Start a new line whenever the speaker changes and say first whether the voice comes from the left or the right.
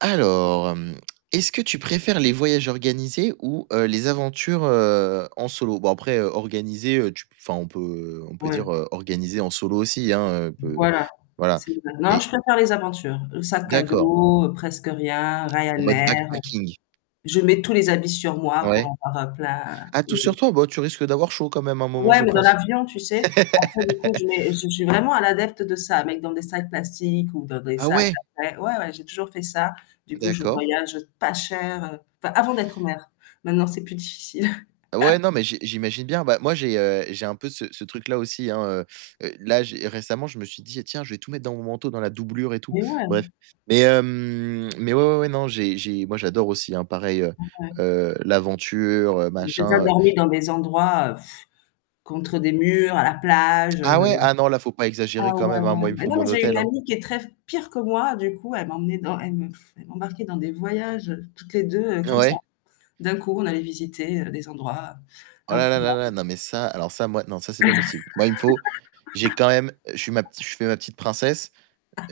right: Alors, hem, est-ce que tu préfères les voyages organisés ou heu, les aventures, heu, en solo? Bon après, organisés, heu, tu p enfin, on peut on peut dire
left: Ouais.
right: organisés en solo aussi, hein, peut
left: Voilà.
right: voilà.
left: C'est non
right: Mais
left: je préfère les aventures, sac à
right: D'accord.
left: dos, presque rien,
right: En mode
left: Ryanair. Heu,
right: backpacking?
left: je mets tous les habits sur moi pour
right: Ouais.
left: en prendre plein
right: Ah tout sur
left: et
right: toi? Bah, tu risques d'avoir chaud quand même à un moment
left: Ouais,
right: je
left: mais dans
right: pense.
left: l'avion, tu sais, après du coup, je mets, je je suis vraiment un adepte de ça, mettre dans des sacs plastiques ou dans des
right: Ah
left: sacs,
right: ouais?
left: après ouais, ouais j'ai toujours fait ça. Du coup, je
right: D'accord.
left: voyage pas cher, heu, enfin avant d'être mère, maintenant c'est plus difficile
right: Ouais, non, mais j'i j'imagine bien. Bah, moi, j'ai, heu, j'ai un peu ce ce truc-là aussi, hein. Heu, heu, là j'ai récemment, je me suis dis: «Tiens, je vais tout mettre dans mon manteau, dans la doublure et tout.»
left: Mais ouais.
right: Bref. Mais hem mais ouais, ouais, ouais, non, j'ai j'ai moi j'adore aussi hein, pareil, heu,
left: Donc, ouais.
right: heu, l'aventure, heu,
left: Donc, j'ai déjà
right: machin.
left: dormi dans des endroits, heu contre des murs, à la plage, heu.
right: Ah ouais? Ah non, là faut pas
left: Ah
right: exagérer quand
left: ouais,
right: même, hein,
left: ouais,
right: moi il me
left: mais
right: faut
left: non
right: mon
left: mais j'ai une
right: hôtel, hein.
left: amie qui est très pire que moi, du coup elle m'emmenait dans elle m'e elle m'embarquait dans des voyages, heu, toutes les 2, heu, comme ça.
right: Ouais.
left: D'un coup on allait visiter, heu, des endroits
right: Oh là là là là.
left: improbables.
right: Non, mais ça alors ça moi non ça, c'est pas possible. Moi il me faut j'ai quand même je suis ma petite je fais ma petite princesse,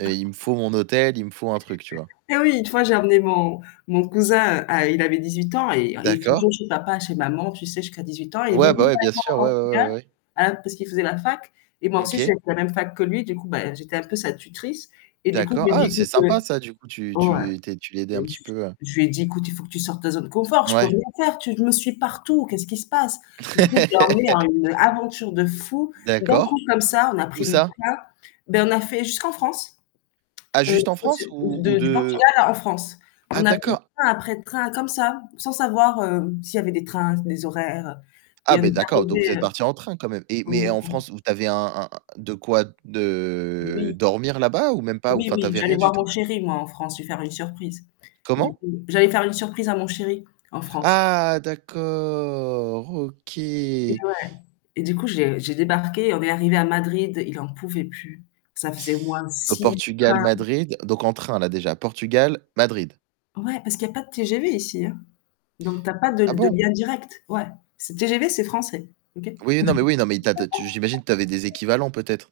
right: heu, il me faut mon hôtel, il me faut un truc, tu vois?
left: Ah oui, une fois j'ai emmené mon mon cousin, à il avait 18 ans et et
right: D'accord.
left: toujours chez papa, chez maman, tu sais, jusqu'à 18 ans, et il
right: Ouais,
left: venait
right: bah
left: vivre
right: ouais,
left: avec
right: bien sûr,
left: moi au
right: ouais, ouais, ouais,
left: Portugal,
right: ouais, ouais.
left: heu, parce qu'il faisait la fac et moi aussi, j'étais
right: OK.
left: à la même fac que lui, du coup, beh, j'étais un peu sa tutrice et du coup, je
right: D'accord.
left: lui ai dit:
right: Ah! C'est
left: «Écoute» oui,
right: sympa ça du coup tu
left: ouais
right: tu tu es tu l'aidais un
left: je
right: petit peu à
left: je lui ai dit: «Écoute, il faut que tu sortes de ta zone confort, je peux
right: Ouais.
left: rien faire, tu me suis partout, qu'est-ce qu'il se passe?». Du coup, je l'ai emmené à une aventure de fou, d'un coup,
right: D'accord.
left: comme ça, on a
right: Où
left: pris notre
right: ça?
left: sac ben, on a fait jusqu'en France,
right: Ah
left: heu,
right: juste en
left: jusqu'au
right: France
left: sud
right: ou ou
left: de du
right: de?
left: Portugal à la France.
right: Ah
left: On a pris
right: d'accord
left: train après train comme ça, sans savoir, hem, s'il y avait des trains, des horaires, heu,
right: ah,
left: et on
right: beh,
left: est
right: d'accord, donc vous êtes
left: arrivés
right: partis en train quand même. Et mais en
left: [unintelligible]
right: France, vous tu avais un un de quoi de
left: Oui.
right: dormir là-bas ou même pas, ou
left: Oui,
right: enfin tu
left: oui,
right: avais
left: j'allais
right: rien du
left: voir mon
right: tout?
left: chéri moi en France, lui faire une surprise. Du
right: Comment?
left: coup j'allais faire une surprise à mon chéri en France.
right: Ah d'accord, OK.
left: Eh ouais, et du coup j'ai j'ai débarqué on est arrivés à Madrid, il en pouvait plus, ça faisait au moins de
right: Au
left: 6
right: Portugal,
left: [unintelligible]
right: Madrid, donc en train là déjà, Portugal, Madrid.
left: Ouais parce qu'il y a pas de TGV ici, hein. Donc tu as pas de
right: Ah
left: l de
right: bon?
left: lien direct, ouais. C'est TGV c'est français, OK?
right: Oui non mais oui non mais tu as tu as tu j'imagine que tu avais des équivalents peut-être?